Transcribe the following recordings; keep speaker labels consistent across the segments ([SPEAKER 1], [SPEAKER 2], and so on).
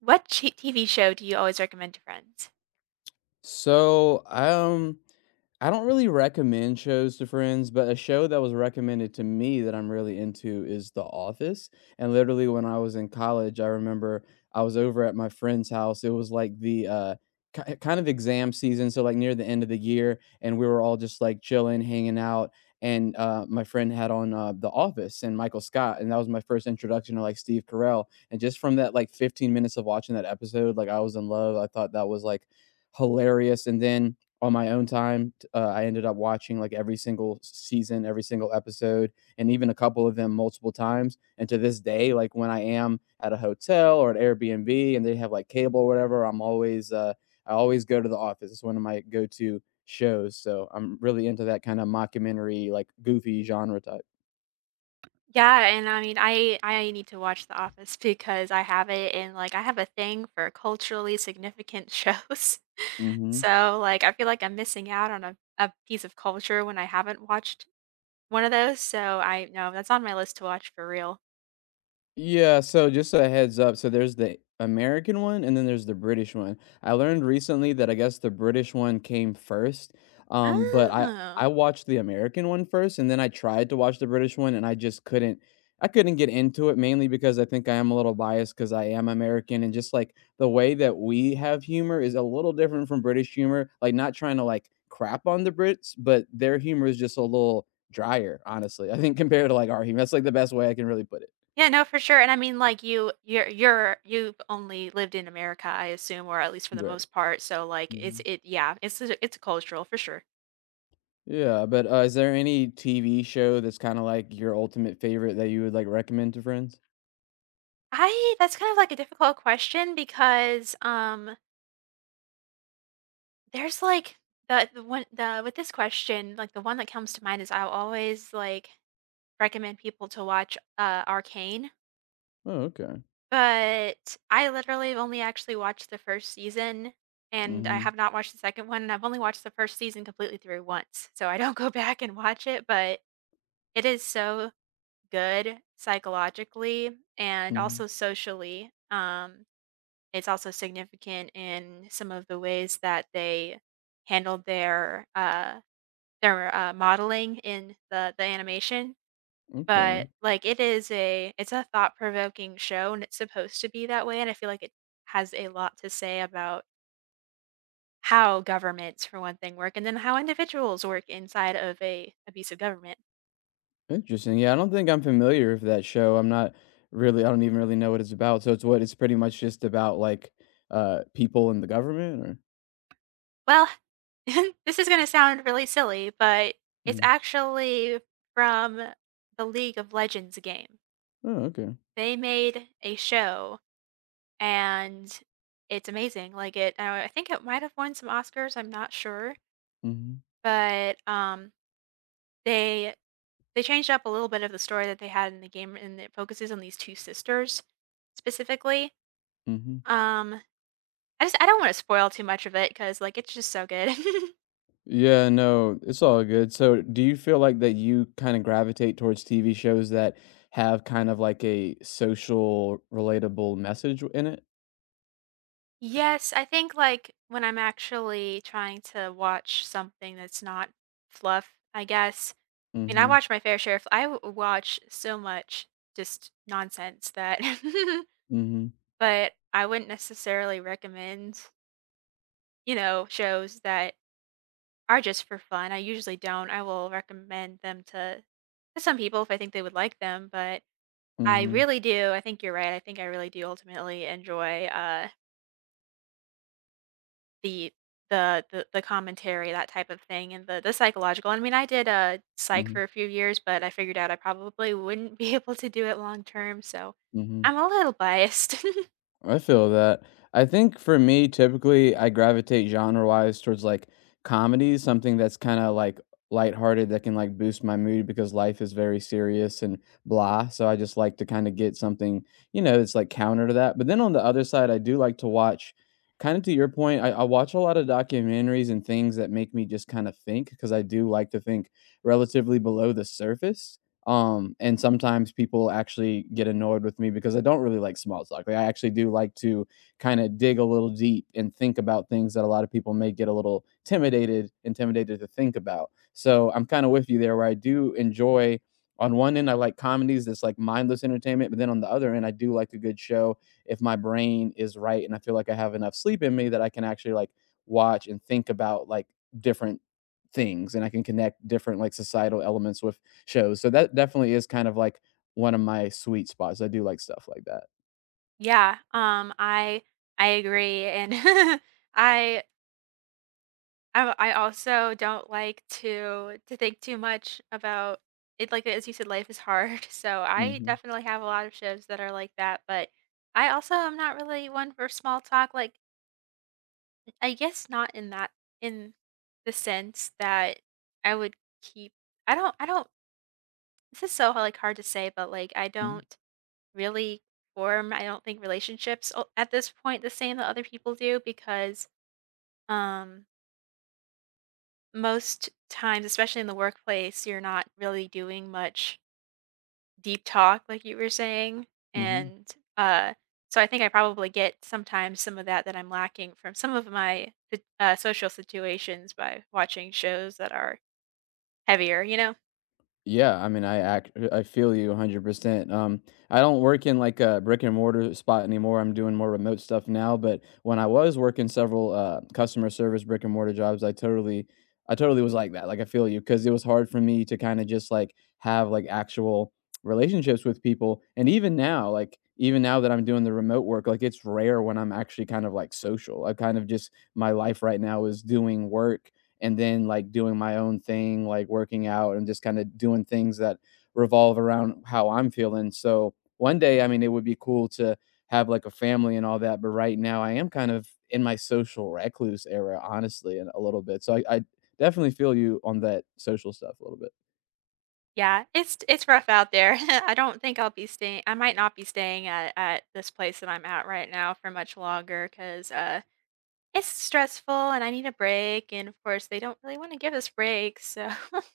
[SPEAKER 1] What ch TV show do you always recommend to friends?
[SPEAKER 2] So, um, I don't really recommend shows to friends, but a show that was recommended to me that I'm really into is The Office. And literally, when I was in college, I remember I was over at my friend's house. It was like kind of exam season, so like near the end of the year, and we were all just like chilling, hanging out. And My friend had on The Office and Michael Scott, and that was my first introduction to like Steve Carell. And just from that like 15 minutes of watching that episode, like I was in love. I thought that was like hilarious. And then on my own time, I ended up watching like every single season, every single episode, and even a couple of them multiple times. And to this day, like when I am at a hotel or at Airbnb and they have like cable or whatever, I always go to The Office. It's one of my go to shows. So I'm really into that kind of mockumentary, like goofy genre type.
[SPEAKER 1] Yeah, and I mean, I need to watch The Office because I have it and like I have a thing for culturally significant shows.
[SPEAKER 2] Hmm.
[SPEAKER 1] So, like I feel like I'm missing out on a piece of culture when I haven't watched one of those. So, I know that's on my list to watch for real.
[SPEAKER 2] Yeah, so just a heads up, so there's the American one and then there's the British one. I learned recently that I guess the British one came first, but I
[SPEAKER 1] Oh.
[SPEAKER 2] I watched the American one first and then I tried to watch the British one and I just couldn't get into it mainly because I think I am a little biased because I am American and just like the way that we have humor is a little different from British humor. Like not trying to like crap on the Brits, but their humor is just a little drier, honestly, I think compared to like our humor. That's like the best way I can really put it.
[SPEAKER 1] Yeah, no, for sure. And I mean, like you've only lived in America, I assume, or at least for the
[SPEAKER 2] Right.
[SPEAKER 1] most part. So, like,
[SPEAKER 2] Mhm.
[SPEAKER 1] yeah, it's a cultural for sure.
[SPEAKER 2] Yeah, but, is there any TV show that's kinda, like, your ultimate favorite that you would, like, recommend to friends?
[SPEAKER 1] I that's kind of like a difficult question because there's like the one the with this question, like the one that comes to mind is I'll always like recommend people to watch Arcane,
[SPEAKER 2] Oh, okay.
[SPEAKER 1] but I literally have only actually watched the first season and I
[SPEAKER 2] Mhm,
[SPEAKER 1] have not watched the second one and I've only watched the first season completely through once. So I don't go back and watch it, but it is so good psychologically and
[SPEAKER 2] mhm.
[SPEAKER 1] also socially. It's also significant in some of the ways that they handled their modeling in the animation,
[SPEAKER 2] Okay.
[SPEAKER 1] but, like, it's a thought-provoking show, and it's supposed to be that way, and I feel like it has a lot to say about how governments, for one thing, work, and then how individuals work inside of a abusive government.
[SPEAKER 2] Interesting. Yeah, I don't think I'm familiar with that show. I don't even really know what it's about. So it's pretty much just about, like, people in the government or?
[SPEAKER 1] Well, this is gonna sound really silly, but it's
[SPEAKER 2] Mhm.
[SPEAKER 1] actually from the League of Legends game.
[SPEAKER 2] Oh, okay.
[SPEAKER 1] They made a show, and it's amazing, like, it I think it might have won some Oscars, I'm not sure,
[SPEAKER 2] Mhm,
[SPEAKER 1] but, they they changed up a little bit of the story that they had in the game, and it focuses on these 2 sisters specifically.
[SPEAKER 2] mhm.
[SPEAKER 1] Um, I don't wanna spoil too much of it because like, it's just so good.
[SPEAKER 2] Yeah, no, it's all good. So, do you feel like that you kind of gravitate towards TV shows that have kind of like a social relatable message in it?
[SPEAKER 1] Yes, I think, like, when I'm actually trying to watch something that's not fluff, I guess, and I
[SPEAKER 2] Mhm.
[SPEAKER 1] watch my fair share of I w watch so much just nonsense that
[SPEAKER 2] Mhm.
[SPEAKER 1] but I wouldn't necessarily recommend, shows that are just for fun. I usually don't. I will recommend them to some people if I think they would like them, but I
[SPEAKER 2] Mhm.
[SPEAKER 1] really do. I think you're right. I think I really do ultimately enjoy, uh The the the the commentary, that type of thing, and the psychological. I mean, I did, a psych
[SPEAKER 2] Mhm.
[SPEAKER 1] for a few years, but I figured out I probably wouldn't be able to do it long term, so
[SPEAKER 2] Mhm.
[SPEAKER 1] I'm a little biased.
[SPEAKER 2] I feel that. I think for me, typically, I gravitate genre-wise towards, like, comedies, something that's kinda, like, lighthearted that can, like, boost my mood because life is very serious and blah, so I just like to kinda get something, you know, that's, like, counter to that, but then on the other side, I do like to watch kinda to your point, I watch a lot of documentaries and things that make me just kinda think because I do like to think relatively below the surface, and sometimes people actually get annoyed with me because I don't really like small talk. Like I actually do like to kind of dig a little deep and think about things that a lot of people may get a little intimidated to think about. So I'm kind of with you there where I do enjoy on one end I like comedies that's like mindless entertainment, but then on the other end I do like a good show if my brain is right and I feel like I have enough sleep in me that I can actually like watch and think about like different things and I can connect different like societal elements with shows. So that definitely is kind of like one of my sweet spots. I do like stuff like that.
[SPEAKER 1] Yeah, I agree, and I I also don't like to think too much about it, like, as you said, life is hard, so I
[SPEAKER 2] Mhm.
[SPEAKER 1] definitely have a lot of shows that are like that, but I also am not really one for small talk, like I guess not in the sense that I would keep I don't this is so, like, hard to say, but, like,
[SPEAKER 2] Mhm.
[SPEAKER 1] really I don't think relationships o at this point the same that other people do because, um, most times, especially in the workplace, you're not really doing much deep talk like you were saying,
[SPEAKER 2] Mhm.
[SPEAKER 1] and, uh, so I think I probably get sometimes some of that that I'm lacking from some of my social situations by watching shows that are heavier, you know?
[SPEAKER 2] Yeah, I mean, I feel you 100%. I don't work in like a brick and mortar spot anymore. I'm doing more remote stuff now, but when I was working several customer service brick and mortar jobs, I totally was like that. Like I feel you because it was hard for me to kind of just like have like actual relationships with people. And even now, like even now that I'm doing the remote work, like it's rare when I'm actually kind of like social. I kind of just My life right now is doing work and then like doing my own thing, like working out and just kind of doing things that revolve around how I'm feeling. So one day, I mean, it would be cool to have like a family and all that, but right now I am kind of in my social recluse era, honestly, and a little bit. So I definitely feel you on that social stuff a little bit.
[SPEAKER 1] Yeah, it's rough out there. I might not be staying at this place that I'm at right now for much longer 'cause it's stressful and I need a break, and, of course, they don't really wanna give us breaks, so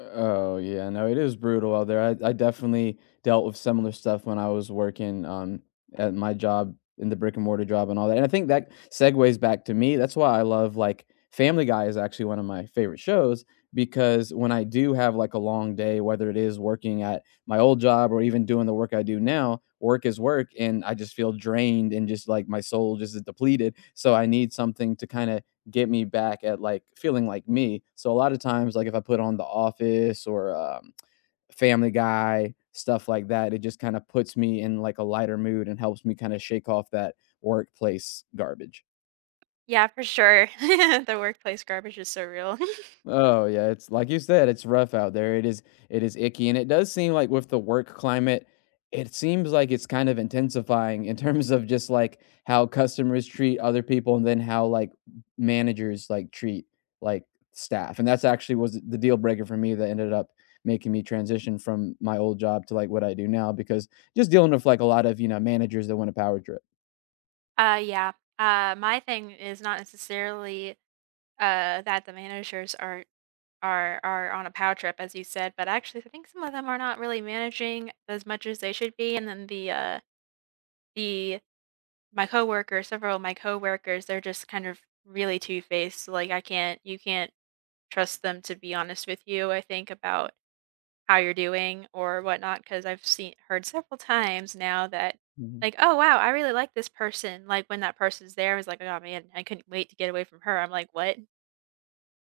[SPEAKER 2] Oh yeah, no, it is brutal out there. I definitely dealt with similar stuff when I was working at my job in the brick and mortar job and all that. And I think that segues back to me. That's why I love like Family Guy is actually one of my favorite shows because when I do have like a long day, whether it is working at my old job or even doing the work I do now, work is work and I just feel drained and just like my soul just is depleted. So I need something to kind of get me back at like feeling like me. So a lot of times, like if I put on The Office or Family Guy, stuff like that, it just kind of puts me in like a lighter mood and helps me kind of shake off that workplace garbage.
[SPEAKER 1] Yeah, for sure. The workplace garbage is so real.
[SPEAKER 2] Oh yeah, it's like you said, it's rough out there. It is icky and it does seem like with the work climate, it seems like it's kind of intensifying in terms of just like how customers treat other people and then how like managers like treat like staff. And that's actually was the deal breaker for me that ended up making me transition from my old job to like what I do now because just dealing with like a lot of, you know, managers that want a power trip.
[SPEAKER 1] Yeah. My thing is not necessarily that the managers are on a power trip, as you said, but actually I think some of them are not really managing as much as they should be, and then the my coworkers, several of my coworkers, they're just kind of really two-faced. Like I can't you can't trust them to be honest with you, I think, about how you're doing or whatnot, because I've seen heard several times now that
[SPEAKER 2] Mhm.
[SPEAKER 1] like, oh wow, I really like this person. Like when that person's there, I was like, oh man, I couldn't wait to get away from her. I'm like, what?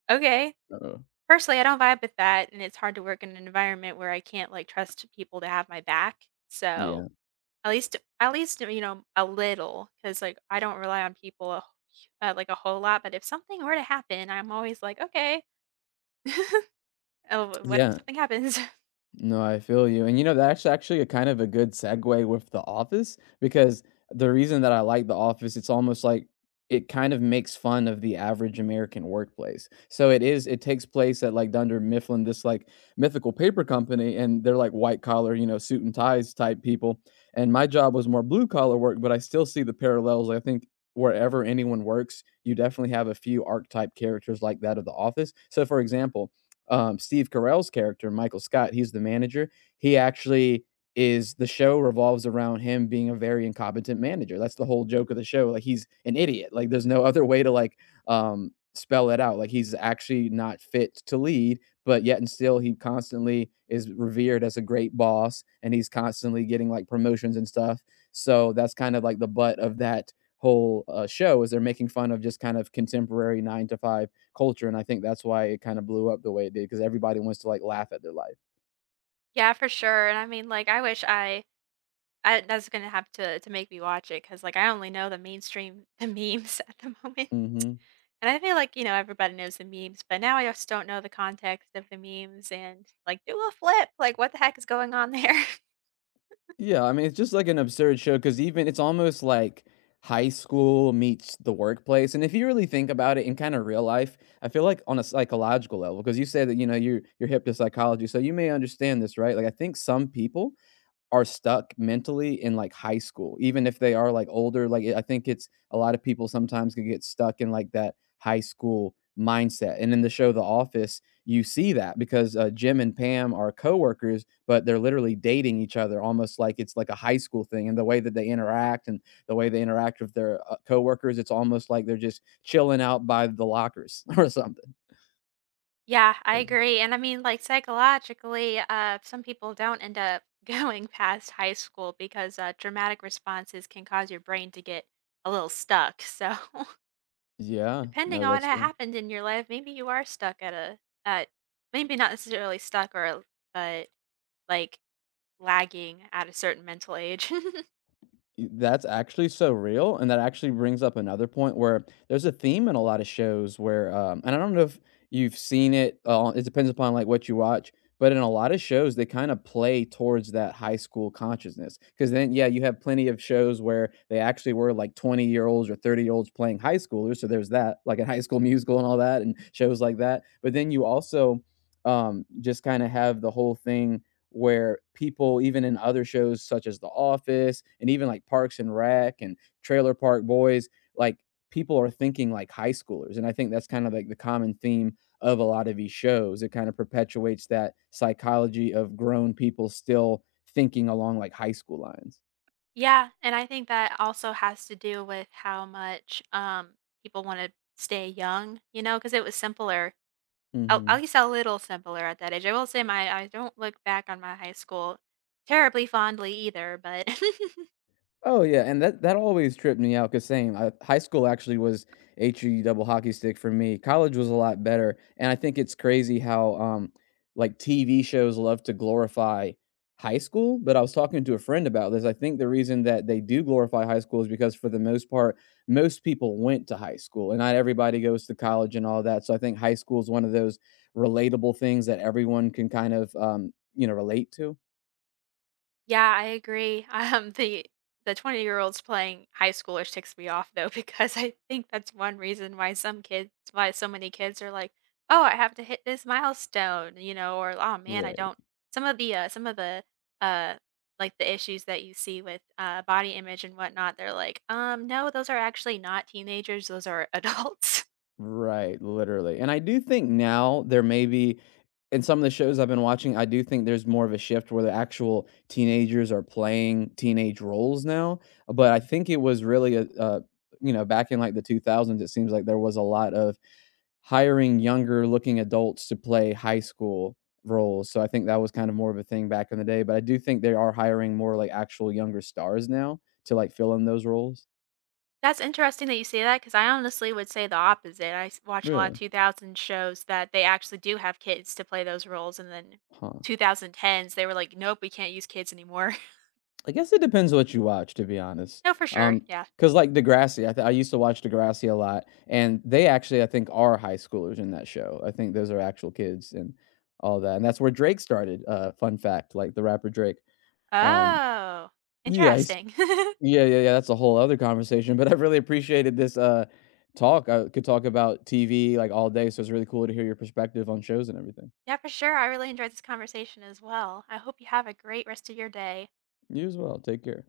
[SPEAKER 1] Okay.
[SPEAKER 2] Uh-oh.
[SPEAKER 1] Personally, I don't vibe with that, and it's hard to work in an environment where I can't like trust people to have my back. So
[SPEAKER 2] Yeah.
[SPEAKER 1] at least, a little, because like, I don't rely on people like, a whole lot, but if something were to happen, I'm always like, "Okay. Oh, what if
[SPEAKER 2] Yeah.
[SPEAKER 1] something happens?"
[SPEAKER 2] No, I feel you. And you know, that's actually a kind of a good segue with The Office because the reason that I like The Office, it's almost like it kind of makes fun of the average American workplace. So it is, it takes place at like Dunder Mifflin, this like mythical paper company, and they're like white collar, you know, suit and ties type people. And my job was more blue collar work, but I still see the parallels. I think wherever anyone works, you definitely have a few archetype characters like that of The Office. So, for example, Steve Carell's character, Michael Scott, he's the manager. He actually is The show revolves around him being a very incompetent manager. That's the whole joke of the show. Like he's an idiot. Like there's no other way to like spell it out. Like he's actually not fit to lead, but yet and still he constantly is revered as a great boss and he's constantly getting like promotions and stuff. So that's kind of like the butt of that whole show is they're making fun of just kind of contemporary 9 to 5 culture, and I think that's why it kind of blew up the way it did because everybody wants to like laugh at their life.
[SPEAKER 1] Yeah, for sure, and I mean, like, I wish I that's gonna have to make me watch it, because like, I only know the memes at the moment,
[SPEAKER 2] Hmm.
[SPEAKER 1] and I feel like, everybody knows the memes, but now I just don't know the context of the memes and, like, do a flip, like, what the heck is going on there?
[SPEAKER 2] Yeah, I mean, it's just like an absurd show because even it's almost like high school meets the workplace. And if you really think about it in kind of real life, I feel like on a psychological level, because you said that you know you're hip to psychology, so you may understand this, right? Like I think some people are stuck mentally in, like, high school, even if they are, like, older, like, I think it's a lot of people sometimes can get stuck in, like, that high school mindset, and in the show The Office, you see that because, Jim and Pam are coworkers, but they're literally dating each other almost like it's, like, a high school thing, and the way that they interact and the way they interact with their, coworkers, it's almost like they're just chilling out by the lockers or something.
[SPEAKER 1] Yeah, I agree, and I mean, like, psychologically, some people don't end up going past high school because dramatic responses can cause your brain to get a little stuck, so,
[SPEAKER 2] Yeah.
[SPEAKER 1] depending
[SPEAKER 2] No,
[SPEAKER 1] on what
[SPEAKER 2] that's
[SPEAKER 1] ha
[SPEAKER 2] true.
[SPEAKER 1] happened in your life, maybe you are stuck at a at maybe not necessarily stuck or but, like, lagging at a certain mental age.
[SPEAKER 2] Y That's actually so real, and that actually brings up another point where there's a theme in a lot of shows where, and I don't know if you've seen it, it depends upon, like, what you watch, but in a lot of shows, they kinda play towards that high school consciousness. Because then, yeah, you have plenty of shows where they actually were, like, 20-year-olds or 30-year-olds playing high schoolers, so there's that, like in High School Musical and all that, and shows like that, but then you also, just kinda have the whole thing where people even in other shows such as The Office and even like Parks and Rec and Trailer Park Boys, like people are thinking like high schoolers. And I think that's kind of like the common theme of a lot of these shows. It kind of perpetuates that psychology of grown people still thinking along like high school lines.
[SPEAKER 1] Yeah, and I think that also has to do with how much, people wanna stay young, because it was simpler. At
[SPEAKER 2] Mhm.
[SPEAKER 1] least a little simpler at that age. I will say my I don't look back on my high school terribly fondly either, but
[SPEAKER 2] Oh, yeah, and that always tripped me out. Cause same, high school actually was HU double hockey stick for me. College was a lot better, and I think it's crazy how, like, TV shows love to glorify high school, but I was talking to a friend about this. I think the reason that they do glorify high school is because for the most part, most people went to high school, and not everybody goes to college and all that, so I think high school is one of those relatable things that everyone can kind of, you know, relate to.
[SPEAKER 1] yeah, I agree. The 20-year-olds playing high schoolers ticks me off though because I think that's one reason why some kids why so many kids are like, "Oh, I have to hit this milestone," or, "Oh, man, I
[SPEAKER 2] Right.
[SPEAKER 1] don't." Some of uh, the issues that you see with, body image and whatnot, they're like, no, those are actually not teenagers, those are adults."
[SPEAKER 2] Right, literally, and I do think now there may be in some of the shows I've been watching, I do think there's more of a shift where the actual teenagers are playing teenage roles now, but I think it was really a you know, back in, like, the 2000s, it seems like there was a lot of hiring younger-looking adults to play high school roles, so I think that was kind of more of a thing back in the day, but I do think they are hiring more, like, actual younger stars now to, like, fill in those roles.
[SPEAKER 1] That's interesting that you say that, because I honestly would say the opposite. I s watch a lot of
[SPEAKER 2] Really?
[SPEAKER 1] 2000 shows that they actually do have kids to play those roles, and then
[SPEAKER 2] Huh.
[SPEAKER 1] 2010s, they were like, "Nope, we can't use kids anymore."
[SPEAKER 2] I guess it depends what you watch, to be honest.
[SPEAKER 1] No, for sure,
[SPEAKER 2] Um,
[SPEAKER 1] yeah.
[SPEAKER 2] Cause like Degrassi, I used to watch Degrassi a lot, and they actually, I think, are high schoolers in that show. I think those are actual kids and all that, and that's where Drake started, fun fact, like the rapper Drake. Um,
[SPEAKER 1] Oh,
[SPEAKER 2] yeah,
[SPEAKER 1] interesting.
[SPEAKER 2] that's a whole other conversation, but I really appreciated this, talk. I could talk about TV, like, all day, so it's really cool to hear your perspective on shows and everything.
[SPEAKER 1] Yeah, for sure, I really enjoyed this conversation as well. I hope you have a great rest of your day.
[SPEAKER 2] You as well, take care.